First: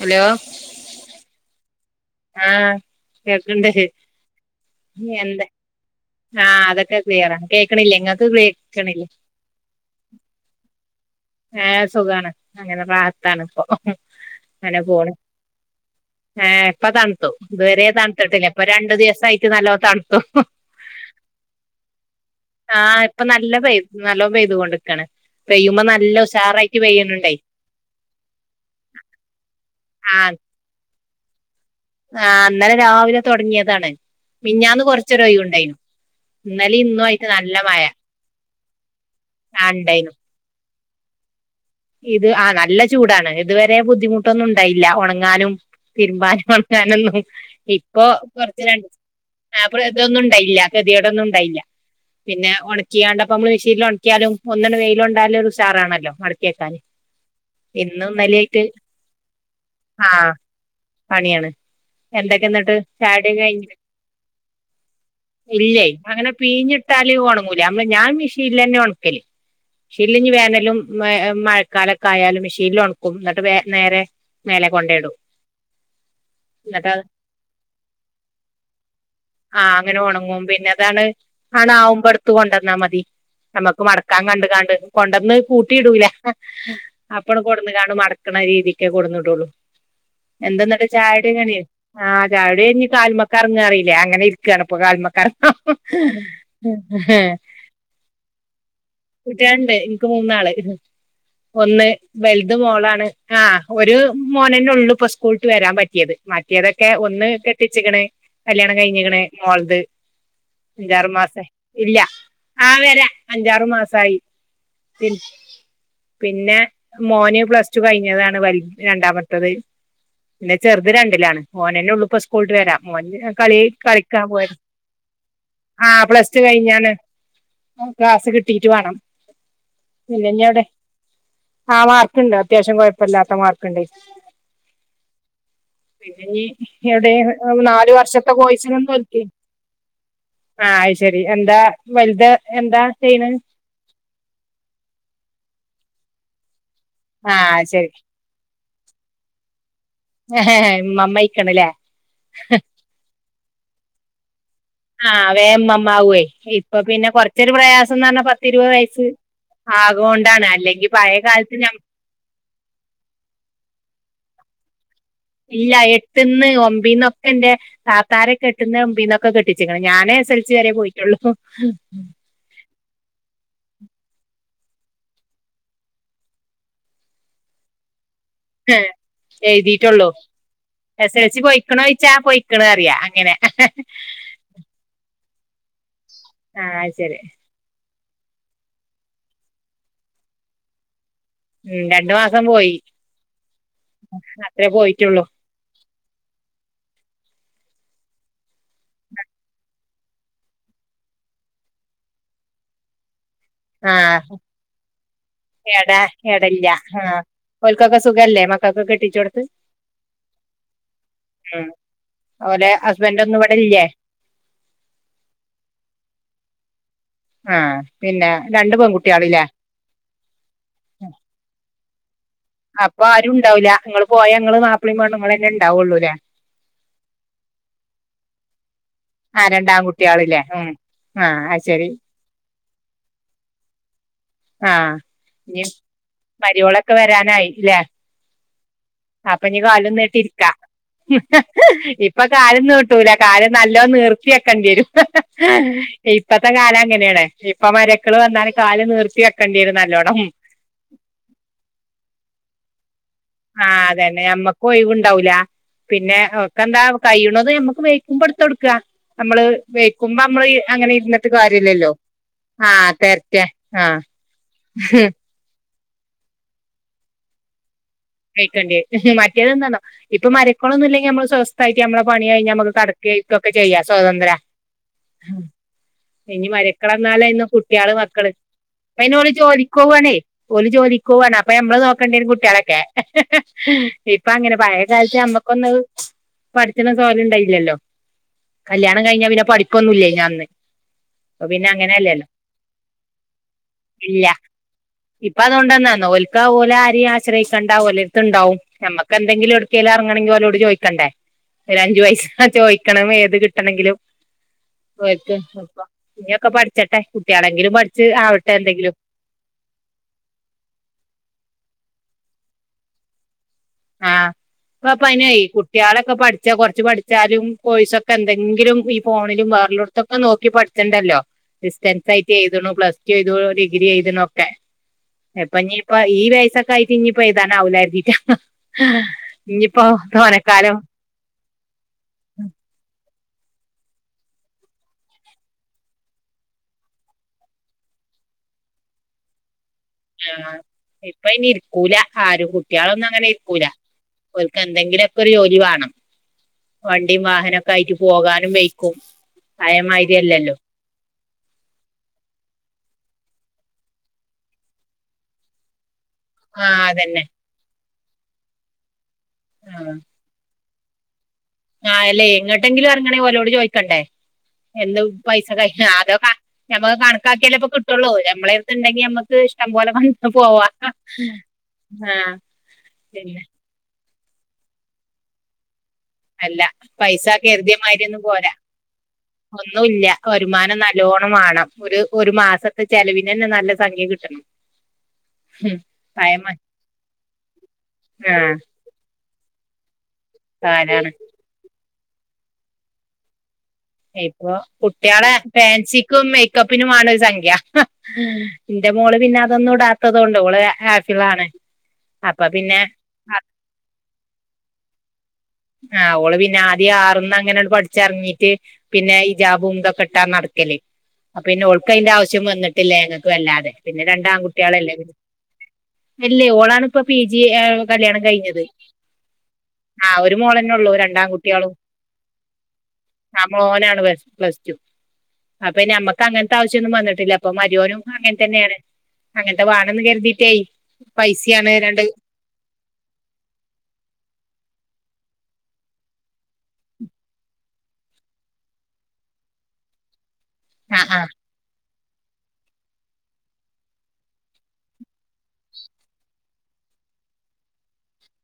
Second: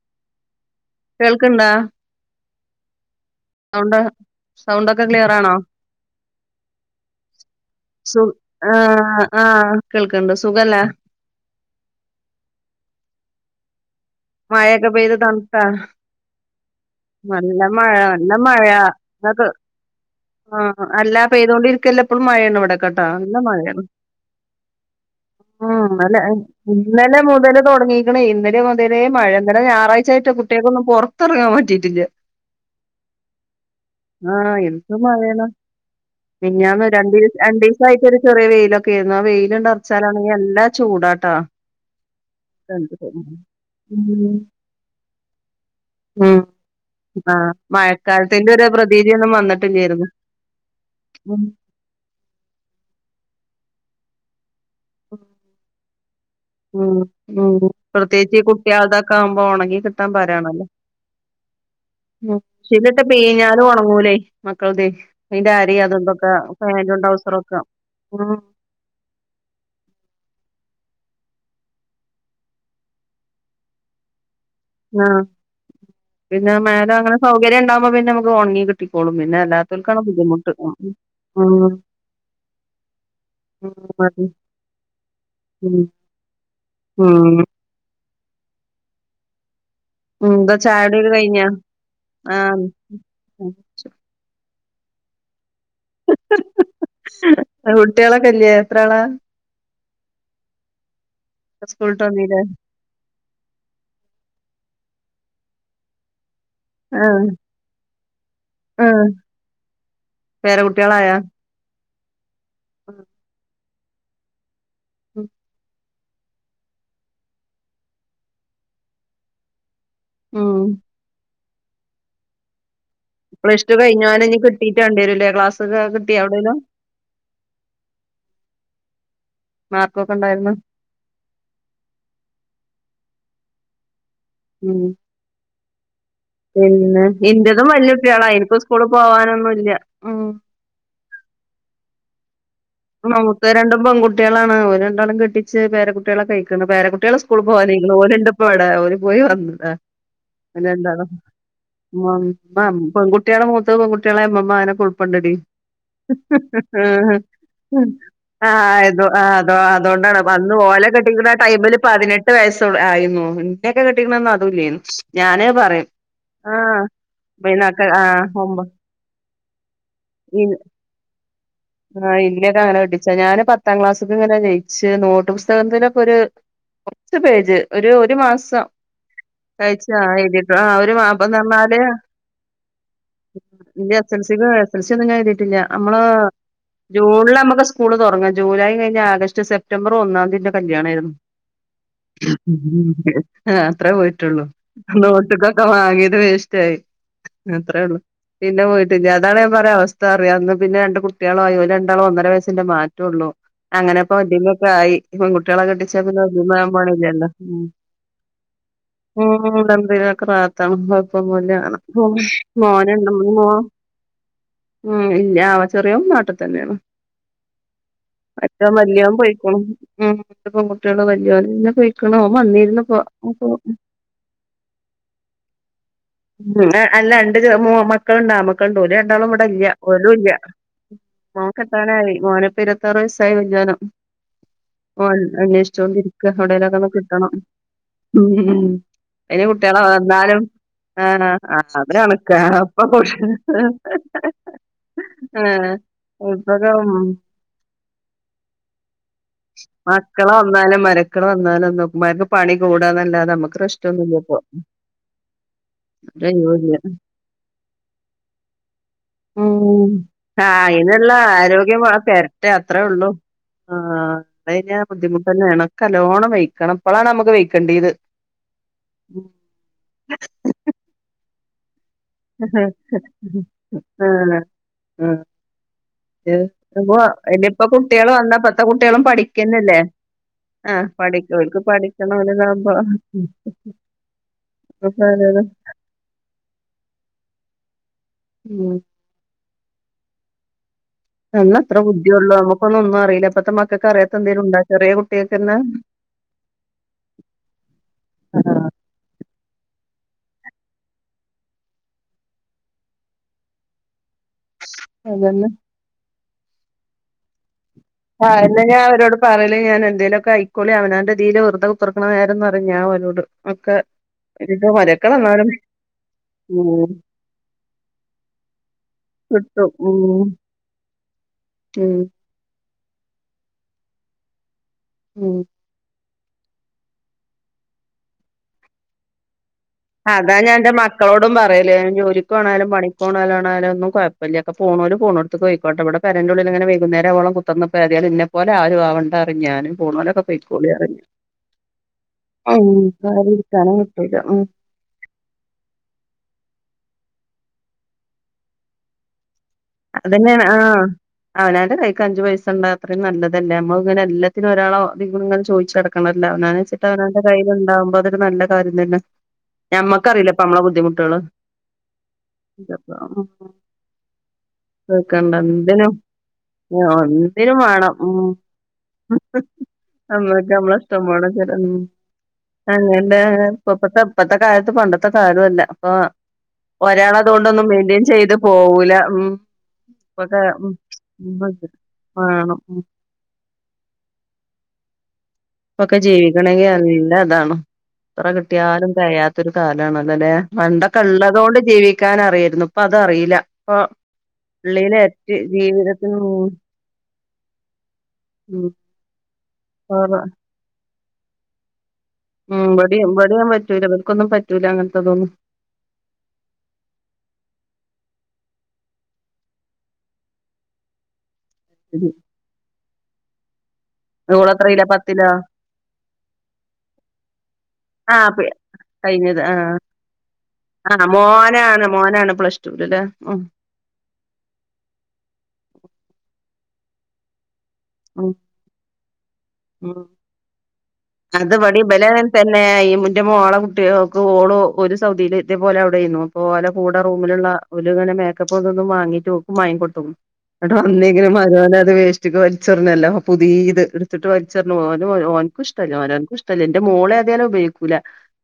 Hello കേൾക്ക്ണ്ടാ ആ കേക്ക്ണ്ട് ജ്ജ് സൗണ്ടൊക്കെ നീ എന്താ ക്ലിയറാണോ ആഹ് അതൊക്കെ ക്ലിയറാ കേക്കണില്ലേ സു ഇങ്ങക്ക് ആ കേക്കണില്ലേ ആ കേൾക്കണ്ട് സുഖല്ലേ ഏഹ് സുഖാണ് അങ്ങനെ റാഹത്താണ് ഇപ്പോ മഴക്കെ പെയ്ത് തണ്താ ഏഹ് ഇപ്പ തണ്ത്തു ഇത് വരെ നല്ല തൺത്ത്ട്ടില്ല മഴ ഇപ്പോ രണ്ട് ദിവസായിട്ട് നല്ലോ തൺത്തു ആഹ്‌ അല്ലാ പെയ്തൊണ്ടിരിക്കല്ല ഇപ്പളും മഴെണ് ഇവിടെക്കെട്ടാ ആഹ് ഇപ്പൊ നല്ല പെയ് മഴേണ് നല്ലോ പെയ്തുകൊണ്ട്ക്കാണ് ഉം പെയ്യുമ്പോ നല്ല ഇന്നലെ ഉഷാറായിട്ട് ഇന്നലെ പെയ്യുന്നുണ്ടേ മുതല് തൊടങ്ങിക്ക്ണ് ഇന്നലെ മോ തലേ മഴ ഇന്നലെ ഞാറാഴ്ചആയിട്ട് ആഹ് കുട്ടികക്കൊന്നും പൊറത്തെറങ്ങാൻ പറ്റി ആഹ് ഇന്നലെ രാവിലെ തൊട്ങ്ങിയതാണ് മിഞ്ഞാന്ന് കൊറച്ചരൊഴിവ് ഇണ്ടായിനു മിഞ്ഞാന്ന് രണ്ടി രണ്ടീസായിട്ട് ഒരു ചെറിയ വെയിലൊക്കെര്ന്നു ആഹ് വെയില്ണ്ട് അർച്ചാലാലാണ് ഇഞ് എല്ലാ ചൂടാട്ടാ ഇത് ആഹ് നല്ല ചൂടാണ് ഇതുവരെ ഉം ബുദ്ധിമുട്ടൊന്നും ഇണ്ടായില്ല ഒണങ്ങാനും ഉം തിരുമ്പാനും ഒണക്കാനൊന്നും ആഹ് ഇപ്പോ മഴക്കാലത്തിന്റെ കൊറച്ച് ഒരു രണ്ട് പ്രതീതിയൊന്നും അപ്പള് വന്നിട്ടില്ലായിരുന്നു. ഇതൊന്നും ഉണ്ടായില്ല ഗതീകെടെന്നും ഉം ഇണ്ടായില്ല പിന്നെ ഒണക്കിയാണ്ട് അപ്പ മ്മള് മെഷീൻല് ഒണ ക്കിയാലും ഒന്നണ് വെയിലൊണ്ടാ ഒരു ഉഷാറാണല്ലോ മട് ഉം ഉം പ്രത്യേകിച്ച് ഇന്നലെയായിട്ട് കുട്ടിയൾതൊക്കെ ആവുമ്പോ ഒണങ്ങി ആ കിട്ടാൻ പരാണല്ലോ പണിയാണ് എന്തൊക്കെ എന്നിട്ട് ചായൊടിക്കെ കഴിഞ്ഞ പീഞ്ഞാലും ഉണങ്ങൂലേ മക്കളതെ അതിന്റെ അരി ഇല്ലെ അതും അങ്ങനെ ഇതൊക്കെ പീഴിഞ്ഞ് പാന്റും ട്ടാല് ട്രൗസറും ഒക്കെ ഒണങ്ങൂലേ [unintelligible] ഞാൻ ഉം മിഷീലന്നെ ഒണക്കല് മിഷീലിഞ്ഞ് വേനലും മഴ മഴക്കാലൊക്കെ ആയാലും മെഷീൻല് ഒണ്ക്കും ന്നിട്ട് വേ നേരെ മേലെ കൊണ്ടെടും ആഹ് പിന്നെ മേലെ അങ്ങനെ സൗകര്യ ഇണ്ടാവുമ്പ പിന്നെ നമക്ക് ഒണങ്ങി കിട്ടിക്കോളും പിന്നെ അല്ലാത്തോൽ ക്കാണ് ബുദ്ധിമുട്ട് ആഹ് താണ്. ആണ് ആവുമ്പെടുത്ത് കൊണ്ടന്നാ മതി. ഉം ഉം നമക്ക് മടക്കാൻ മതി. കണ്ട്ക്കാണ്ട് കൊണ്ടന്ന് കൂട്ടി ഉം ഇടൂല. അപ്പണ് ഉം കൊണ്ടന്ന്ക്കാണ് മടക്കണ രീതിക്കെ കൊണ്ട്ന്നീടൂളൂ. എന്താ എന്തന്നടെ ചായകുടിയൊക്കെ കഴിഞ്ഞോ [unintelligible] ആ ആഹ് ചായയൂടിഴിഞ്ഞ് കാലുമെ [unintelligible] അങ്ങനെ ഇര് രിക്കയാണ്. ഇപ്പ കാല്മക്ക കുട്ടികളൊക്കെല്ലേ എത്ര ആളാ കുട്ടിയാളുണ്ടെ. ക്ക് മൂന്നാള് ഒന്ന് സ്കൂളിട്ട് വന്നീലെ വല്ത് മോളാണ്. ആഹ് ഒരു മോനന്നെ ഒള്ളു ഇപ്പ സ്‌ കൂള്ട്ട് വരാൻ പറ്റിയത്. മറ്റേതൊക്കെ ആഹ് ഒന്ന് കെട്ടിച്ചേക്ക്ണ്. കല്യാണം ആഹ് കഴിഞ്ഞേക്ക്ണ് മോൾത്. അഞ്ചാറ് പേരകുട്ടികളായാ മാസായി. ഇല്ല. ആ വെരാ അഞ്ചാറ് മാസായി പി പിന്നെ മോന് പ്ലസ്ടു കഴിഞ്ഞതാണ്. വല് രണ്ടാമത്തത്. പിന്നെ ഉം ചെറ്ത് രണ്ടിലാണ്. ഓന് ന്നെയുള്ളൂ പ്പ സ്കൂൾട്ട് വെരാ ഓന് കളി പ്ലസ് ടു കഴിഞ്ഞോനെ കളിക്കാൻ ഇനി പോയ കിട്ടീട്ട് വേണ്ടിവരൂല്ലേ ക്ലാസ് ഒക്കെ ആ കിട്ടിയോ പ്ലസ്ടു എവിടേലും കഴിഞ്ഞാണ്. ഓൻ ക്ലാസ് കിട്ടീട്ട് വേണം. മാർക്കൊക്കെ ഉണ്ടായിരുന്നോ [unintelligible] ആ മാർക്ക്ണ്ട്. അത്യാവശ്യം കൊഴപ്പല്ലാത്ത മാർക്ക്ണ്ട്. ഉം പിന്നെ ഇഞ്ഞ് പിന്നെ എവിടെ ഉ ഇന്റതും വല്യ നാല് കുട്ടികളാ വർഷത്തെ എനിക്ക് കോഴ്സിന് സ്കൂളിൽ [unintelligible] പോവാനൊന്നും ഇല്ല ഉം ആഹ് അയ് ശരി എന്താ വല്ത് നമുക്ക് രണ്ടും പെങ്കുട്ടികളാണ്. ഓല് രണ്ടാളേം കെട്ടിച്ച് പേരകുട്ടികളൊക്കെ ആയി. [unintelligible] പേരകുട്ടികള് ആ സ്കൂള് ശരി പോവാനായിക്ക്ണ്. ഓല്ണ്ട് ഇപ്പവിടെ ഓല് പോയി വന്നതാ. ഓല് രണ്ടാളും. മമ്മയിക്കണല്ലേ [unintelligible] പെൺകുട്ടിളെ മൂത്തെ പെൺകുട്ടിളാവുമ്പം ആഹ് വേം മമ്മാവേ ഇപ്പൊ പിന്നെ കൊറച്ചൊരു [unintelligible] പ്രയാസംന്ന് പറഞ്ഞാ പത്തിരുപത് ആഹ് അതോ വയസ്സ് ആഹ് അതോ അതോണ്ടാണ്. ആകോണ്ടാണ് അന്ന് അല്ലെങ്കി ഓലേ പഴയ കെട്ടിക്കണ കാലത്ത് ഞ ടൈമില് പതിനെട്ട് വയസ് ച്ചൊൾ ആയിന്നു ഇന്നെക്കെ കെട്ടിക്ക്ണന്ന് അതുല്യേന്നു. ഇല്ല എട്ട്ന്ന് ഒമ്പയ്ന്നൊക്കെന്റെ പിന്നൊക്കെ ആഹ് താത്താരെക്കെ ഒമ്പ എട്ട്ന്നെ ഒമ്പയ്ന്നൊ ക്കെ കെട്ടിച്ച്ക്ക്ണ് ഞാനേ എസ് എൽ സി വരെ പോയിട്ടൊള്ളൂ ചെ ഞാന് പത്താം ക്ലാസ്സ്ക്ക്ങ്ങനെ ജയിച്ച് നോട്ടുപുസ്തകത്തിനൊക്കൊര് കൊറച്ച് പേജ് ഒരു ഒരു മാസം. ഏഹ് തഴിച്ചാ എഴുതിയിട്ടുള്ളൂ എഴുതിട്ട ആ ഒരു എസ് എൽ സി മാപ്പന്നർന്നാല് പൊയ്ക്കണോയ്ച്ചാ പൊയ്ക്കണ് അറിയാ അങ്ങനെ ല്ല്യാച്ച് എസിക്കൊ എസ് എൽ സി ഒന്നും ഞാൻ എഴ്തിട്ടില്ല നമ്മള് ആഹ് അത് ശരി ജൂണിലമ്മക്ക് സ് കൂള് തൊറങ്ങ ജൂലൈ കഴിഞ്ഞ ആഗസ്റ്റ് സെപ്റ്റംബർ ഒന്നതീ ൻ്റെ കല്യാണായിരുന്നു. ഉം രണ്ടു ഹ് മാസം പോയി ഉംഉംഹ് ഹെ അത്ര പോയിട്ടുള്ളൂ അത്രേ പോയിട്ടുള്ളൂ നോട്ടക്കൊക്കെ വാങ്ങി ക്കെ വേസ്റ്റായി അത്രേ ഉ ള്ളു പിന്നെ പോയിട്ടില്ല അതാണെ ഓരെ അവസ്ഥാറിയാർന്നു പിന്നെ രണ്ടു കുട്ട്യാളായി ഓല് രണ്ടാളു ഒന്നര വയസ്സിന്റെ മാറ്റൊള്ളൂ. അങ്ങനെപ്പൊ ആഹ് വെല്ല്യമൊക്കെ ആയി പെൺകുട്ട്യാളെ എട കെട്ടിച്ചാ പിന്നെ എടല്ല വല്ലിമ്മാവാൻ ആഹ് പണിലല്ലോ ഉം. ഓൽക്കൊക്കെ സുഖല്ലേ മക്കക്കൊക്കെ ഉ കെട്ടിച്ചോട്ത്ത് ഉടമ്പിലാക്ക ഭാത്താണ് കൊയപ്പൊന്നുല്ലാ ണം ഔ മോന്ണ്ട്. മോന് ഇവടില്ലേ? ഉ ഇല്ല ആ വ് ചെറിയോൻ നാട്ടി തന്നേണ്. ആ പിന്നെ മറ്റോൻ രണ്ട് വല്യോൻ പെൺകുട്ടികളില്ലേ പൊയിക്ണു ഉം പെൺകുട്ട്യാൾ വല്യോനിന്ന് പോയി അപ്പൊ ആരുണ്ടാവൂല ഇങ്ങള് പോയ ഇങ്ങള് മാപ്പളിം പെണ്ണുങ്ങളന്നെ ഉണ്ടാവുള്ളൂലേ. ഉ അല്ല രണ്ട് ചെ മു മക്കളുണ്ട് ആമക്കളുണ്ട് ഓല് രണ്ടാളും ഇവിടില്ല ഓലുല്ല. ഉം ഉം മോൻക്കെട്ടാനായി മോനിപോ ഇരുപത്താറു വയസ്സായി വല്യോന്. ആ ഓൻ ഇനി അന്വേഷിച്ചോണ്ടിരിക്ക എവിടേലൊക്കെ ഒന്ന് മരിയോളൊക്കെ കിട്ടണം വരാനായി ല്ലേ. ഉം അയിന് അപ്പൊ ഞ്ഞ് കുട്ട്യാളെ കാലു വന്നാലും നീട്ടിരിക്ക. ആഹ് ആഹ് അത് ഇപ്പൊ കണക്കാ അപ്പൊ കാലുന്നീട്ടൂല കുട്ടി കാല് നല്ലോം നീർത്തിക്കേണ്ടിരും ആഹ് ഇപ്പത്തെ ഇപ്പൊക്കെ ഉം കാലങ്ങനേണ് ഇപ്പൊ മരക്കൾ വന്നാല് കാല് നീർ മക്കള് വന്നാലും മരക്കൾ വന്നാലൊന്നും മ്മാർക്ക് പണി കൂടാന്നല്ലാ ആ അതന്നെ നമ്മക്കു ഒഴിവുണ്ടാവൂല. പിന്നെ ഒരൊഴിവുല്ല ഓക്കെന്താ കയ്യുണതും ഞമ്മക്ക് വെയിക്കുമ്പോ ഇടുത്തൊടുക്ക. ഉം ആ അയിനുള്ള ഇരുന്നിട്ട് ആരോഗ്യ വ കാര്യല്ലല്ലോ തരട്ടെ ആഹ് അത്രേള്ളു തെരറ്റെ ആ. ആഹ് ഴിഞ്ഞാ ബുദ്ധിമുട്ടെനേണ് ൻകല്ലോണം വെയ്ക്കണം ഇപ്പളാണമ്മക്ക് വെയ്ക്കണ്ടേത്. വെയിക്കണ്ട്യ ഉം ഹ് മറ്റേതെന്തന്നോ ഇപ്പ മരക്കൊളൊന്നുല്ലെങ്കിൽ നമ്മൾ സ്വസ് നമ്മള പണി കഴിഞ്ഞ നമ്മക്ക് കടക്കെ ഇരിക്കൊക്കെ ചെയ്യ സ്വതന്ത്ര. ആഹ് ആഹ് ഉഹ് ഇത് ഇഞ്ഞ് അപ്പൊ മരക്കളന്നാലയ്ന്ന് ഇനിയിപ്പോ കുട്ട്യാള് കുട്ടികള് മക്കള് വന്നാ ഇപ്പത്തെ കുട്ടികളും പ്പയ്‌നോല് പഠിക്കന്നല്ലേ ജോലിക്കോവാണേ ഓല് ആഹ് ജോലി ലിക്കുവാണ് പഠിക്കും അപ്പ ഓൽക്ക് നമ്മള് പഠിക്കണം നോക്കേണ്ട്യരും ഓലിതാവുമ്പോ കുട്ട്യാളൊക്കെ ഹ്. ഹേ ഹേ ഇപ്പങ്ങനെ പഴയ കാലത്ത് നമ്മക്കൊന്ന് പഠിച്ച്ണ സൊഹലുണ്ടായില്ലല്ലോ. ഉം കല്യാണം കഴിഞ്ഞാ പിന്നെ പഠിപ്പൊന്നുല്ലയ്‌ന് അന്ന്. അപ്പൊ പിന്നെ അന്നത്ര അങ്ങനെയല്ലല്ലോ ബുദ്ധിയൊള്ളു നമ്മക്കൊന്നും ഒന്നു അറിയില്ലപ്പത്തെ മക്കക്ക് അറിയാത്ത ഇല്ല എന്തേലുണ്ടോ ചെറിയ കുട്ട്യാക്കെന്നെ. ക്ക ഓലാരി ആശ്രയിക്കണ്ട ഓലെടുത്തുണ്ടാവും ആഹ് നമ്മക്കെ ന്തെങ്കിലും ഒട്ക്കേലു അറങ്ങണങ്കിൽ ഓലോട് ചോയിക്കണ്ടേ ഒരു അഞ്ചു പയ്സ ചോയിക്കണമേത് കിട്ടണെങ്കിലും. ദോരക്ക് അതന്നെ എളുപ്പാ ഇഞ്ഞൊക്കെ പഠിച്ചട്ടെ കുട്ട്യാളെങ്കിലും പഠി ആ എന്നെ ഞാ അവരോട് പറയല് ഞാൻ എന്തേലൊക്കെ അയിക്കോളി അവനാന്റെതീല് വെുതെ കുത്ര ക്ക്ണ നേരന്നറി ഞാ ഓലോട്. ഹ് ഒരു പ്പപനേയ് കുട്ട്യാളൊക്കെ പഠിച്ചാ കൊറച്ച് പഠിച്ചാലും കോയ്സൊക്കെന്തെങ്കിലും ഈ ഫോണിലും വ് കിട്ടും റലോട്ത്തൊക്കെ ഉം നോക്കി പഠിച്ച്ണ്ടല്ലോ ഉം ഡിസ്‌റ്റൻസായിട്ട് എഴതുണു പ്ലസ് ചെയ്തു ഡിഗ്രി എയ്തണൊക്കെ ഉം എപ്പഞ്ഞ് പ ഈ വയസ്സൊക്കെ ആയിട്ട് ഇഞ്ഞ്പ്പ എഴുതാനാവൂലര്തീട്ടാണ്. അതാ ഞാന്റെ മക്കളോടും പറയല് ജോലിക്കോണേരം പണി പോണോലണേലൊന്നും കുഴപ്പല്ല ഒക്കെ പോണോല് പോണോടുത്ത്ക്ക് പൊയിക്കോട്ടെ ഇവ്ടെ പെരൻ്റുള്ളിലിങ്ങനെ വൈകുന്നേരാവോളം കുത്ത്രന്ന് പ്പേതായാലും ഇന്നെ പോലെ ആരു ആവണ്ടാറി ഞാൻ. ആ ഇപ്പൊ അയിനിരിക്കൂല ആരും കുട്ട്യാളൊന്നും അങ്ങനെ ആരിം ഇരിക്കൂല. ഇരിക്കാനും കിട്ടൂല ഉം ഓല്ക്കെന്തെങ്കിലൊ ക്കൊരു ജോലി വാണം വണ്ടിം വാഹനൊക്കായിട്ട് പോകാനും വെയ്ക്കും. പഴയമാതിരി അതന്നെയാ അല്ലല്ലോ ആ അവനാൻ്റെ കൈക്ക് അഞ്ചു പൈസ ണ്ടാക്കുണത് നല്ലത് ലെമ്മളങ്ങനെ എല്ലാത്തിനും ഒരാളെങ്ങനെ ചോയ്ച്ചടക്കണല്ലോ അവന്നന് ആഹ് ച്ച് അവനാൻ്റെ അതന്നെ കയ്യിലുണ്ടാകുംബം അത് നല്ല കാര്യം തന്നെ ഞമ്മക്കറിയില്ലേ ഇപ്പ നമ്മളെ ബുദ്ധിമുട്ടുകള് ആ അല്ലേ എങ്ങോട്ടെങ്കിലും എറങ്ങണെൽ ഓരോട് ചോയ്ക്കണ്ടേ എന്ത് കേക്കണ്ട പൈസ കഴിഞ്ഞോ എന്തിനും അതോ ഞമ്മക്ക് കണക്കാക്കിയേ ഒന്നിനും ഇപ്പൊ വേണം കിട്ടുള്ളൂ ഉം മ്മളെടുത്ത് ഉണ്ടെങ്കി നമ്മുക്ക് ഇഷ്ടം പോലെ വന്നക്ക നമ്മക്ക് പോവാ നമ്മളെ ഇഷ്ടം പോലെ ചെല ഉം ആ അങ്ങനെ ഇപ്പത്തെ ഇപ്പത്തെ കാലത്ത് പണ്ടത്തെ കാലല്ല ആ അല്ല ഒരാൾ പൈസ അതുകൊണ്ടൊന്നും മെയിന്റ്റെയിൻ ചെയ്ത് പോവൂല ഉം ഒന്നുല്ല്യ ഇപ്പൊക്കെ ഉം വരുമാനം നല്ലോണം ഉം വേണം ഒരു ഒരു വേണം ഉം മാസത്തെ ചെലവിന് തന്നെ നല്ല സംഖ്യ കിട്ടും ഇപ്പൊക്കെ പയമ ജീവിക്കണമെങ്കിൽ നല്ല അതാണ് എത്ര ആഹ് കിട്ടിയാലും തെകയാത്തൊരു കാലണല്ലോ അല്ലെ പണ്ടൊക്കെ കാലാണ് ള്ളതോണ്ട് ജീവിക്കാൻ അറിയായിരുന്നു ഇപ്പ തറിയില്ല ഇപ്പൊ കുട്ടികളെ ജീവിതത്തിന് ഫാൻസിക്കും ഉം മേക്കപ്പിനും വേണം ഒരു സംഖ്യ ഉം എന്റെ മോള് പിന്നെ അതൊന്നും കൊറ ഇടാത്തതോണ്ട് ഓള് ഹാഫിളാണ് അപ്പൊ ഉം പിന്നെ ഇവിടെ ഇവിടേം പറ്റൂല ഇവർക്കൊന്നും പറ്റൂല അങ്ങനത്തെതൊന്നും ആ ഓള് പിന്നെ ആദ്യം ആറ്ന്ന് അങ്ങനെ പഠിച്ചിറങ്ങീട്ട് പിന്നെ ഹിജാബും തൊക്കെ ഇട്ടാ നട [unintelligible] അപ്പൊ പിന്നെ ഓൾക്കയിന്റെ ആവശ്യം വന്നിട്ടില്ല ഞങ്ങൾക്ക് വല്ലാതെ പിന്നെ രണ്ട് ഓളെത്രയിലാ ആൺകുട്ടികളല്ലേ പത്തിലോ അല്ലേ ഓളാണിപ്പം പി ജി കല്യാണം ആഹ് കഴിഞ്ഞത് കഴിഞ്ഞത് ആഹ് ആ മോളനള്ളൂ ആഹ് രണ്ടാംകുട്ടികളും മോനാണ് മോനാണ് പ്ലസ് ടുവില് ല്ലേ ഉം ആ മോനാണ് പ്ലസ് ടു അപ്പൊ പിന്നെ അമ്മക്കാണെ അങ്ങനത്തെ ആവശ്യംന്നും വന്നിട്ടില്ല അപ്പ മരോനും ഉം അങ്ങനെ തന്നെയാണ് അങ്ങനത്തെ ഉം വാണന്ന് കരുതിയിട്ടേ അത് പടി ബലം തന്നെ ഈ മുറ്റമ്മ ആളെ കുട്ടികൾക്ക് ഓള് ഒരു സൗദിയിൽ ഇതേ പോലെ അവിടെയ്ന്നു അപ്പോ ല കൂടെ റൂമിലുള്ള ഒരു ഇങ്ങന മേക്കപ്പ്തൊന്ന വാങ്ങിട്ട് ഓക്കും വാങ്ങികൊടുത്തു അവ്ടെ ആ ആ വന്നെങ്കിലും മരോനത് വേഷ് [unintelligible] വലിച്ചെറിഞ്ഞല്ലോ പുതിത് എടുത്തിട്ട് വലിച്ചെറിഞ്ഞു പോഓ ഓന് ഇഷ്ട ഓനത് ഇഷ്‌ടല്ലാ ൻ്റെ മോളേതാലും ഉപയോഗിക്കൂല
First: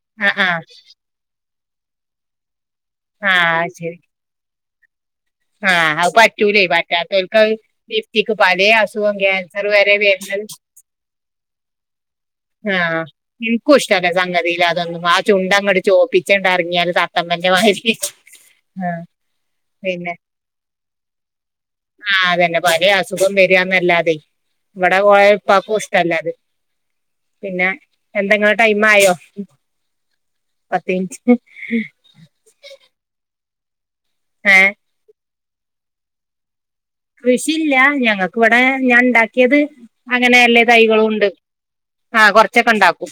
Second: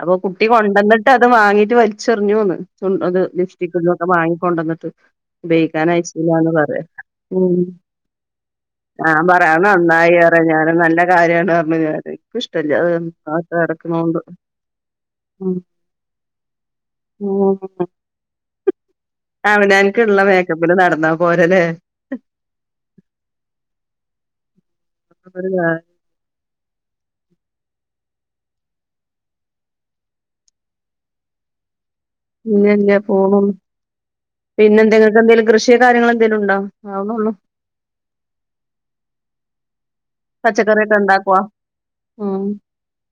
അപ്പൊ കുട്ടി ആ ആ കൊണ്ടന്നിട്ട് അത് വാങ്ങി വലിച്ചെറിഞ്ഞുന്ന് ചു അത് ആ ശരി ലിഫ്റ്റിക്കൊക്കെ വാങ്ങിക്കൊണ്ട വന്നിട്ട് ആ അത് ഉപയോഗിക്കാൻയച്ചലന്ന് പറ്റൂലേ പറ പറ്റാത്തവർക്ക് അത് ഉം ലിഫ്റ്റിക്ക് പലേ അസുഖം ഞാൻ പറയാ അത് ക്യാൻസർ വരെ നന്നായി വരുന്നത് [unintelligible] ഞാൻ നല്ല കാര്യമാണ് പറഞ്ഞു ഞാന് എനിക്കിഷ്ടല്ല ആ അത് അകത്ത് എനിക്കും ഇഷ്ടല്ലേ കെടക്കണോണ്ട് സംഗതിയിൽ അതൊന്നും ആ ഉം ചുണ്ടങ്ങട് ചോപ്പിച്ചണ്ടറങ്ങിയാല് തട്ടം ഉം [unintelligible] അവനാൻക്ക്ള്ള മേ ആ അതന്നെ പല അസുഖം വരാന്നല്ലാതെ ഇവിടെ ഓര ഒരു ഉപ്പാക്കും കാര്യം ഇഷ്ടല്ല അത് പിന്നെ എന്തെങ്ങെളെ ടൈം ആയോ പത്ത് മിനിറ്റ് ഇല്ല ഇല്ല പോകും ഏ പിന്നെ എന്തെങ്ങൾക്ക് എന്തേലും കൃഷിയെ കാര്യങ്ങൾ എന്തെലും ഉണ്ടോ ആവുന്നൊള്ളൂ കൃഷിയില്ല ഞങ്ങക്ക് ഇവിടെ ഞാൻ ഇണ്ടാക്കിയത് അങ്ങനെ എല്ലേ പച്ചക്കറിയൊക്കെ തൈകളും ഉണ്ട് ഇണ്ടാക്കോ ആ ഉം കൊറച്ചൊക്കെ ഉണ്ടാക്കും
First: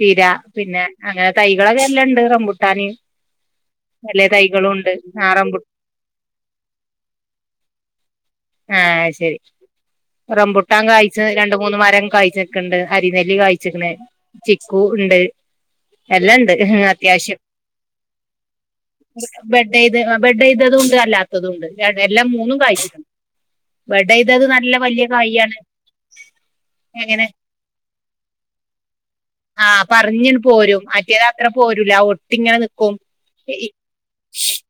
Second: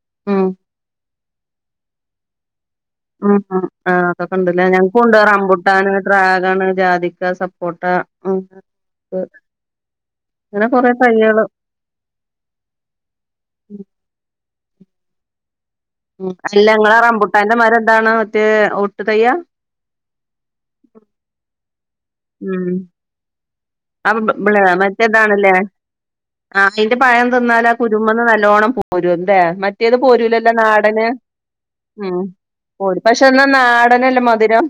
ചീര ഉം പിന്നെ അങ്ങനെ തൈകളൊക്കെ എല്ലാം ഉണ്ട് റംബൂ ഉം ആ അതൊക്കെ ഇണ്ടല്ലേ ഞങ്ങക്കും ഉണ്ട് ആ റംബു റമ്പുട്ടാന് ട്രാഗണ് ജാതിക്ക സപ്പോട്ട ഉം ആ അത് ശരി അങ്ങനെ റംമ്പുട്ടൻ കൊറേ കയ്ച്ച് തൈകള് രണ്ട് മൂന്ന് മരം കായച്ചക്കണ്ട് അരിനെല്ലി കായ്ച്ചിക്കണ് ചിക്കു ഉണ്ട് ഉം എല്ലാണ്ട് അല്ല ഇങ്ങളെ അത്യാവശ്യം റംബുട്ടാന്റെ മരം എന്താണ് മറ്റേ ഒട്ട് തയ്യാ ബൈഡൈത് ബെഡൈത് തുണ്ട് അല്ലാത്തതുംണ്ട് എല്ലാം മൂന്നും കായ്ച് അ മറ്റേതാണല്ലേ കായാണ് ആ ന്റെ എങ്ങനെ പഴം തിന്നാല ആ കുരുമന്ന് നല്ലോണം പോരും എന്തേ ആഹ് മറ്റേത് പറഞ്ഞിങ്ങട് പോരൂലല്ലോ പോരും നാടന് മറ്റേത് അത്ര പോരൂല ഉം ഒട്ടിങ്ങനെ നിക്കും ഓടി പക്ഷെ ഒന്നാ നാടനല്ലേ മധുരം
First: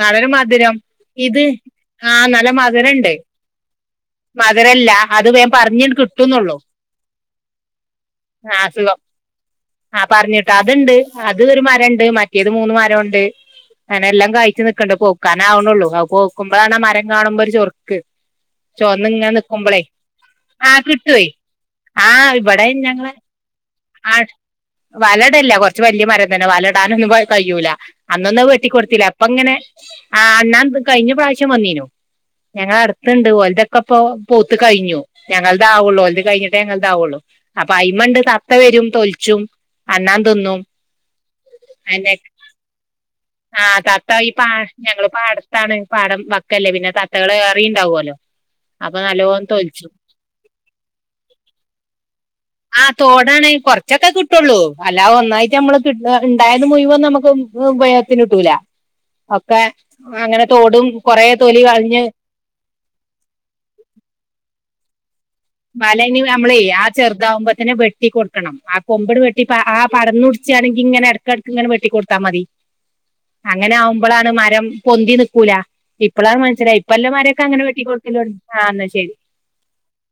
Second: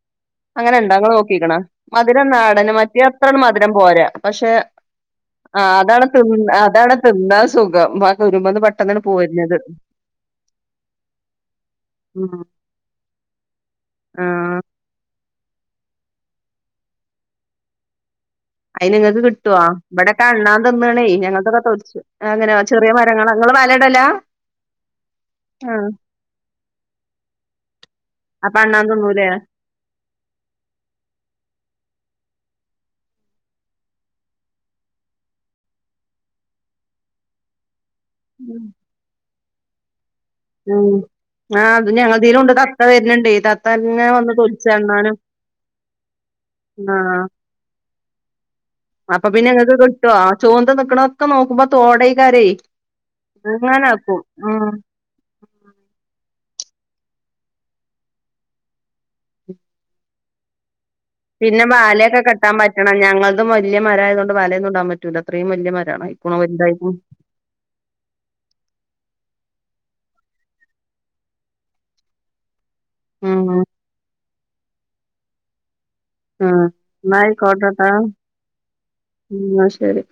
വളരെ അങ്ങനെ മധുരം ണ്ടോ ഇങ്ങള് ഇത് നോക്കിക്ക്ണോ അധികം ആഹ് നല്ല നാടനും മറ്റേ മധുരണ്ട് അത്രണ്ട് മധുരം പോരാ പഷേ മധുരല്ല അത് വേം ആ പറഞ്ഞിട്ട് അതാണ് തി കിട്ടുന്നുള്ളൂ അതാണ് തിന്നാ സുഖം മ്മള്ത് ആഹ് അസുഖം പെട്ടെന്നാണ് പോയിരുന്നത് ആഹ് പറഞ്ട്ടോ അത്ണ്ട് അത് ഒരു മരംണ്ട് ഉം മറ്റേത് മൂന്ന് മരംഒണ്ട് അങ്ങനെ ആ എല്ലാം കഴ്‌ ച്ച് നിക്ക്ണ്ട് പോക്കാനാവ്ണൊള്ളൂ പോക്കുമ്പഴാണ് ആ മരം കാണുമ്പോൾ ഒരു ചെറുക്ക് അയിന് ഇങ്ങക്ക് കിട്ടുവോ ഇബടത്തെ അണ്ണാൻ ആഹ് തിന്ന് ആണേ കിട്ടുവേ ഞങ്ങൾദ്ക്കെ ത് ആഹ് അങ്ങനെ ഇവിടെ ചെറിയ ഞങ്ങളെ മരങ്ങള ഇങ്ങള് വലഇടലാ ആ വലടല്ല കുറച്ച് വല്യ മരം തന്നെ വലയിടാനൊന്നും കയ്യൂല അന്നൊന്നും അപ്പൊ അണ്ണാൻ വെട്ടിക്കൊടുത്തില്ല പ്പ തിന്നൂലേ ഇങ്ങനെ ആ അണ്ണാൻ കഴിഞ്ഞ പ്രാവശ്യം വന്നീനു ഞങ്ങ അടുത്ത്ണ്ട് ഒലതൊക്കെ ഇപ്പ പൂത്തു കഴിഞ്ഞു ഞങ്ങളത് ആവ്ള്ളൂ ഒലത് കഴിഞ്ഞിട്ടേ ഞങ്ങൽതാവൊള്ളു അപ്പൊ അയിമ്മേണ്ട് തത്ത വരും തൊലിച്ചും അണ്ണാ ഉം ആത് ഞങ്ങതീലും ഉണ്ട് തത്ത വര്ണ്ണ്ടെ തത്തന്നെ ത്ത ഈ പാ ഞങ്ങള് പാടത്താണ് പാടം വക്കല്ലേ പിന്നെ ആ തത്തകൾ ഏറെണ്ടാവല്ലോ അപ്പൊ പിന്നെ ങ്ങക്ക് കിട്ട്വൊ ആ ചൂന്ത് നിക്കണഒക്കെ നോക്കുമ്പോ തോട ആ തോടാണെ കൊറച്ചൊക്കെ കിട്ടൊള്ളൂ ഉം അല്ലാ ഒന്നായിട്ട് മ്മള് കി ണ്ടായത് മുയ്യൻ നമുക്ക് ഉപയൊഗത്തിന് കട്ടൂല ഒക്കെ അങ്ങനെ തോടും കൊറേ തൊലി പിന്നെ കളഞ്ഞ് വാലയൊക്കെ കെട്ടാൻ പറ്റണം ഞങ്ങൾതും വല്യ മരം ആയതുകൊണ്ട് വലന്നും ഇടാൻ പറ്റൂല അത്രയും വല്യ വല മരാണ് ഇനി അയിക്കുണു നമ്മളെ ആ വലുതായിക്കുണു ചെറുതാവുമ്പത്തിന് വെട്ടി കൊടുക്കണം ആ കൊമ്പിട് വെ ഇപ്പ ആ പടന്ന് പിടിച്ചാണെങ്കി ഇങ്ങനെ എടക്ക്ടക്ക് ഇങ്ങനെ വെട്ടികൊടുത്താ മതി ഉം അങ്ങനെ ആവുമ്പളാണ് മരം പൊന്തി നിക്കൂല ഇപ്പളാണ് ആഹ് മനസ്സിലായി ഇപ്പ ന്നാ ല്ലമാരൊക്കെ അങ്ങനെ വെട്ടി ആയിക്കോട്ടെട്ടോ കൊടുക്കല് തൊടങ്ങി ആ എന്നാ ശെരി ഉം ന്നാ ശരി